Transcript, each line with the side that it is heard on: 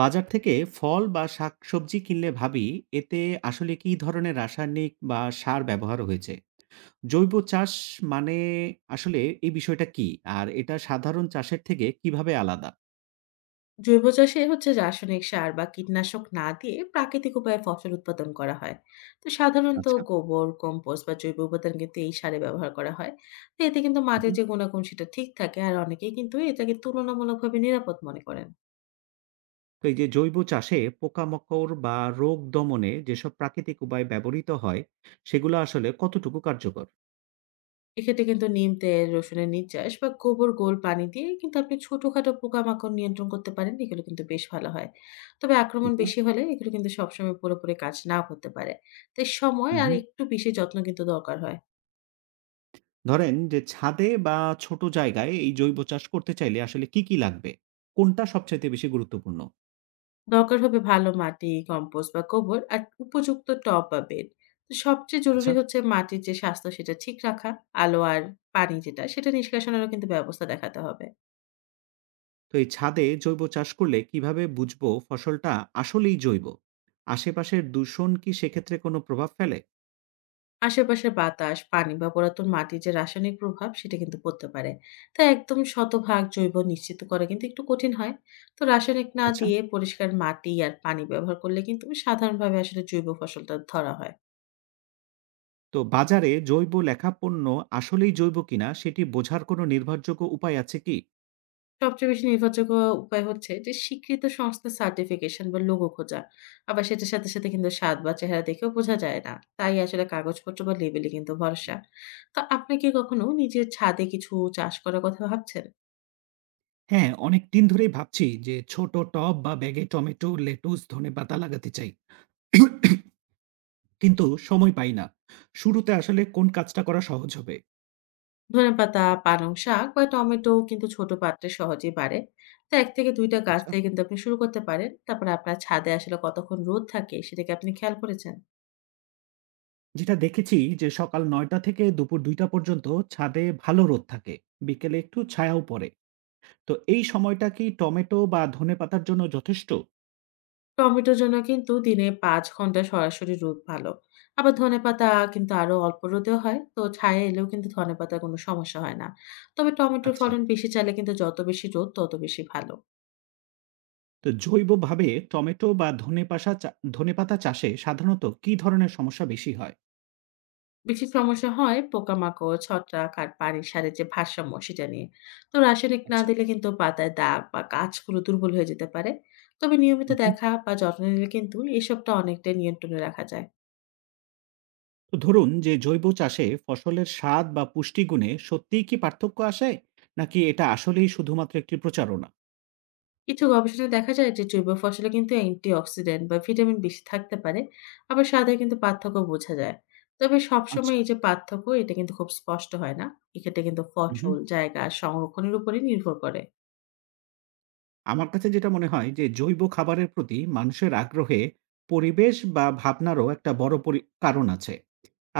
right: বাজার থেকে ফল বা শাকসবজি কিনলে ভাবি এতে আসলে কী ধরনের রাসায়নিক বা সার ব্যবহার হয়েছে? জৈব চাষ মানে আসলে এই বিষয়টা কী? আর এটা সাধারণ চাষের থেকে কিভাবে আলাদা?
left: জৈব চাষে হচ্ছে রাসায়নিক সার বা কীটনাশক না দিয়ে প্রাকৃতিক উপায়ে ফসল উৎপাদন করা হয়। তো সাধারণত
right: আচ্ছা।
left: গোবর কম্পোস্ট বা জৈব উপাদান কিন্তু এই সারে ব্যবহার করা হয়। তো এতে কিন্তু মাটির
right: উহুম।
left: যে গুণাগুণ সেটা ঠিক থাকে আর অনেকেই কিন্তু এটাকে তুলনামূলকভাবে নিরাপদ মনে করেন।
right: তো এই যে জৈব চাষে পোকামাকড় বা রোগ দমনে যেসব প্রাকৃতিক উপায় ব্যবহৃত হয়, সেগুলো আসলে কতটুকু কার্যকর?
left: এক্ষেত্রে কিন্তু নিম তেল রসুনের নির্যাস বা গোবর গোল পানি দিয়ে কিন্তু আপনি ছোটখাটো পোকামাকড় নিয়ন্ত্রণ করতে পারেন, এগুলো কিন্তু বেশ ভালো হয়। তবে আক্রমণ
right: আচ্ছা।
left: বেশি হলে এগুলো কিন্তু সবসময় পুরোপুরি কাজ নাও করতে পারে। তাই সময় আর
right: হুম।
left: একটু বেশি যত্ন কিন্তু দরকার হয়।
right: ধরেন যে ছাদে বা ছোট জায়গায় এই জৈব চাষ করতে চাইলে আসলে কী, কী লাগবে? কোনটা সবচাইতে বেশি গুরুত্বপূর্ণ?
left: দরকার হবে ভালো মাটি, কম্পোস্ট বা গোবর আর উপযুক্ত টব বা বেড। তো সবচেয়ে জরুরি
right: আচ্ছা।
left: হচ্ছে মাটির যে স্বাস্থ্য সেটা ঠিক রাখা, আলো আর পানি যেটা সেটা নিষ্কাশনেরও কিন্তু ব্যবস্থা দেখাতে হবে।
right: তো এই ছাদে জৈব চাষ করলে কিভাবে বুঝবো ফসলটা আসলেই জৈব? আশেপাশের দূষণ কি সেক্ষেত্রে কোনো প্রভাব ফেলে?
left: আশেপাশের বাতাস, পানি বা পুরাতন মাটির যে রাসায়নিক প্রভাব সেটা কিন্তু পড়তে পারে। তাই একদম শতভাগ জৈব নিশ্চিত করা কিন্তু একটু কঠিন হয়। তো রাসায়নিক না
right: আচ্ছা।
left: দিয়ে পরিষ্কার মাটি আর পানি ব্যবহার করলে কিন্তু সাধারণভাবে আসলে জৈব ফসলটা ধরা হয়।
right: তো বাজারে জৈব লেখা পণ্য আসলেই জৈব কিনা সেটি বোঝার কোনো নির্ভরযোগ্য উপায় আছে কি?
left: সবচেয়ে বেশি নির্ভরযোগ্য উপায় হচ্ছে যে স্বীকৃত সংস্থার সার্টিফিকেশন বা লোগো খোঁজা। আবার সেটার সাথে কিন্তু স্বাদ বা চেহারা দেখেও বোঝা যায় না। তাই আসলে কাগজপত্র বা লেবেলে কিন্তু ভরসা। তো আপনি কি কখনো নিজের ছাদে কিছু চাষ করার কথা ভাবছেন?
right: হ্যাঁ, অনেক দিন ধরেই ভাবছি যে ছোট টব বা ব্যাগে টমেটো, লেটুস, ধনে পাতা লাগাতে চাই, কিন্তু সময় পাই না। শুরুতে আসলে কোন কাজটা করা সহজ হবে?
left: ধনেপাতা, পালং শাক বা টমেটো কিন্তু ছোট পাত্রে সহজেই বাড়ে। তো ১ থেকে ২ টা গাছ
right: আচ্ছা,
left: থেকে কিন্তু আপনি শুরু করতে পারেন। তারপরে আপনার ছাদে আসলে কতক্ষণ রোদ থাকে সেটা কি আপনি খেয়াল করেছেন?
right: যেটা দেখেছি যে সকাল নয়টা থেকে দুপুর দুইটা পর্যন্ত ছাদে ভালো রোদ থাকে, বিকেলে একটু ছায়াও পড়ে। তো এই সময়টা কি টমেটো বা ধনেপাতার জন্য যথেষ্ট?
left: টমেটোর জন্য কিন্তু দিনে ৫ ঘন্টা সরাসরি রোদ ভালো। আবার ধনেপাতা কিন্তু আরো অল্প রোদেও হয়। তো ছায়া এলেও কিন্তু ধনেপাতার কোনো সমস্যা হয় না। তবে টমেটোর
right: আচ্ছা।
left: ফলন বেশি চাইলে কিন্তু যত বেশি রোদ তত বেশি ভালো।
right: তো জৈবভাবে টমেটো বা ধনেপাশা চা ধনেপাতা চাষে সাধারণত কি ধরনের সমস্যা বেশি হয়?
left: বেশি সমস্যা হয় পোকামাকড়, ছত্রাক আর পানির সারের যে ভারসাম্য সেটা নিয়ে। তো রাসায়নিক না
right: আচ্ছা।
left: দিলে কিন্তু পাতায় দাগ বা গাছগুলো দুর্বল হয়ে যেতে পারে। তবে নিয়মিত
right: উহু।
left: দেখা বা যত্ন নিলে কিন্তু এসবটা অনেকটাই নিয়ন্ত্রণে রাখা যায়।
right: তো ধরুন যে জৈব চাষে ফসলের স্বাদ বা পুষ্টিগুণে সত্যিই কি পার্থক্য আসে? নাকি এটা আসলেই শুধুমাত্র একটি প্রচারণা?
left: কিছু গবেষণায় দেখা যায় যে জৈব ফসলে কিন্তু অ্যান্টিঅক্সিডেন্ট বা ভিটামিন বেশি থাকতে পারে। আবার স্বাদে কিন্তু পার্থক্য বোঝা যায়। তবে সবসময়
right: আচ্ছা।
left: এই যে পার্থক্য এটা কিন্তু খুব স্পষ্ট হয় না। এক্ষেত্রে কিন্তু
right: উহু।
left: ফসল জায়গা আর সংরক্ষণের উপরে নির্ভর করে।
right: আমার কাছে যেটা মনে হয় যে জৈব খাবারের প্রতি মানুষের আগ্রহে পরিবেশ বা ভাবনারও একটা বড় কারণ আছে।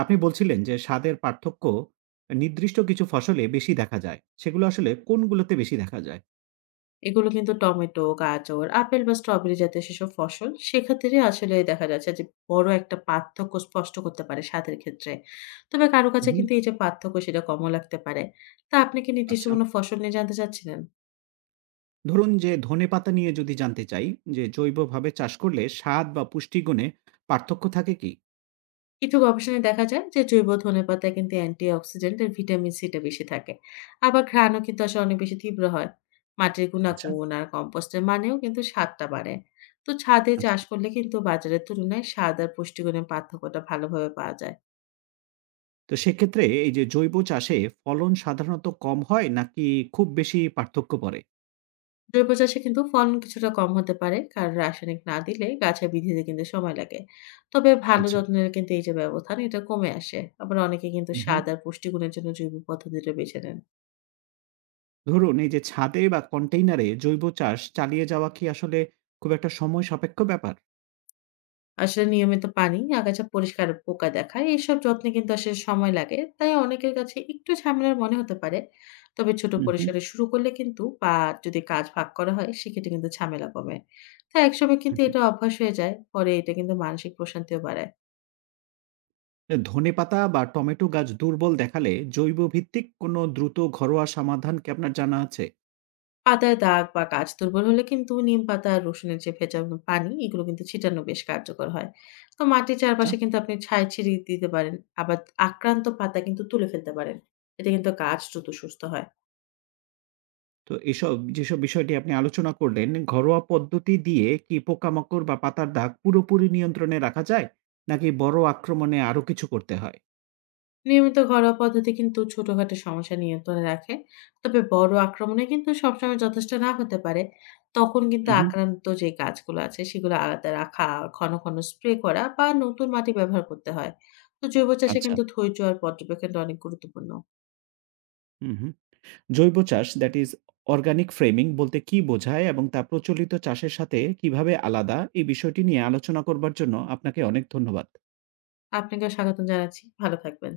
right: আপনি বলছিলেন যে স্বাদের পার্থক্য নির্দিষ্ট কিছু ফসলে বেশি দেখা যায়, সেগুলো আসলে কোনগুলোতে বেশি দেখা যায়?
left: এগুলো কিন্তু টমেটো, গাজর, আপেল বা স্ট্রবেরি জাতীয় সেসব ফসল, সেক্ষেত্রে আসলে দেখা যাচ্ছে যে বড় একটা পার্থক্য স্পষ্ট করতে পারে স্বাদের ক্ষেত্রে। তবে কারো কাছে
right: হুম।
left: কিন্তু এই যে পার্থক্য সেটা কমও লাগতে পারে। তা আপনি কি নির্দিষ্ট
right: আচ্ছা,
left: কোনো ফসল নিয়ে জানতে চাচ্ছিলেন?
right: ধরুন যে ধনেপাতা নিয়ে যদি জানতে চাই যে জৈবভাবে চাষ করলে স্বাদ বা পুষ্টিগুণে পার্থক্য থাকে কি?
left: কিছু গবেষণায় দেখা যায় যে জৈব ধনেপাতায় কিন্তু অ্যান্টিঅক্সিডেন্ট আর ভিটামিন সিটা বেশি থাকে। আবার ঘ্রাণও কিন্তু আসলে অনেক বেশি তীব্র হয়। মাটির
right: আচ্ছা।
left: গুণাগুণ আর কম্পোস্টের মানেও কিন্তু স্বাদটা বাড়ে। তো ছাদে
right: আচ্ছা,
left: চাষ করলে কিন্তু বাজারের তুলনায় স্বাদ আর পুষ্টিগুণের পার্থক্যটা ভালোভাবে পাওয়া যায়।
right: তো সেক্ষেত্রে এই যে জৈব চাষে ফলন সাধারণত কম হয় নাকি খুব বেশি পার্থক্য পড়ে?
left: জৈব চাষে কিন্তু ফলন কিছুটা কম হতে পারে, কারণ রাসায়নিক না দিলে গাছে বৃদ্ধিতে কিন্তু সময় লাগে। তবে ভালো যত্ন নিলে কিন্তু এই যে ব্যবধান এটা কমে আসে, আবার অনেকে কিন্তু
right: আচ্ছা,
left: স্বাদ আর পুষ্টিগুণের জন্য জৈব পদ্ধতিটা বেছে নেন।
right: ধরুন এই যে ছাদে বা কন্টেইনারে জৈব চাষ চালিয়ে যাওয়া কি আসলে খুব একটা সময় সাপেক্ষ ব্যাপার?
left: আসলে নিয়মিত পানি, আগাছা পরিষ্কার, পোকা দেখা এইসব যত্নে কিন্তু আসলে সময় লাগে। তাই অনেকের কাছে একটু ঝামেলার মনে হতে পারে। তবে ছোট
right: হুম, হুম।
left: পরিসরে শুরু করলে কিন্তু বা যদি কাজ ভাগ করা হয় সেক্ষেত্রে কিন্তু ঝামেলা কমে। তো একসময় কিন্তু
right: উহু।
left: এটা অভ্যাস হয়ে যায়। পরে এটা কিন্তু মানসিক প্রশান্তিও বাড়ায়।
right: ধনেপাতা বা টমেটো গাছ দুর্বল দেখালে জৈব ভিত্তিক কোনো দ্রুত ঘরোয়া সমাধান কি আপনার জানা আছে?
left: পাতায় দাগ বা গাছ দুর্বল হলে কিন্তু নিম পাতা আর রসুনের যে ভেজানো পানি এগুলো কিন্তু ছিটানো বেশ কার্যকর হয়। তো মাটির
right: আচ্ছা।
left: চারপাশে কিন্তু আপনি ছাই ছিটিয়ে দিতে পারেন। আবার আক্রান্ত পাতা কিন্তু তুলে ফেলতে পারেন। এতে কিন্তু গাছ দ্রুত সুস্থ হয়।
right: তো এসব যেসব বিষয়টি আপনি আলোচনা করলেন, ঘরোয়া পদ্ধতি দিয়ে কি পোকামাকড় বা পাতার দাগ পুরোপুরি নিয়ন্ত্রণে রাখা যায়? নাকি বড় আক্রমণে আরো কিছু করতে হয়?
left: নিয়মিত ঘরোয়া পদ্ধতি কিন্তু ছোটখাটো সমস্যা নিয়ন্ত্রণে রাখে। তবে বড় আক্রমণে কিন্তু সবসময় যথেষ্ট না হতে পারে। তখন কিন্তু
right: হুম, হুম।
left: আক্রান্ত যে গাছগুলো আছে সেগুলো আলাদা রাখা, ঘন ঘন স্প্রে করা বা নতুন মাটি ব্যবহার করতে হয়। তো জৈব চাষে
right: আচ্ছা।
left: কিন্তু ধৈর্য আর পর্যবেক্ষণটা অনেক গুরুত্বপূর্ণ।
right: হুম, হুম। জৈব চাষ, দ্যাট ইজ অর্গানিক ফ্রেমিং, বলতে কি বোঝায় এবং তা প্রচলিত চাষের সাথে কিভাবে আলাদা এই বিষয়টি নিয়ে আলোচনা করবার জন্য আপনাকে অনেক ধন্যবাদ।
left: আপনাকে স্বাগত জানাচ্ছি, ভালো থাকবেন।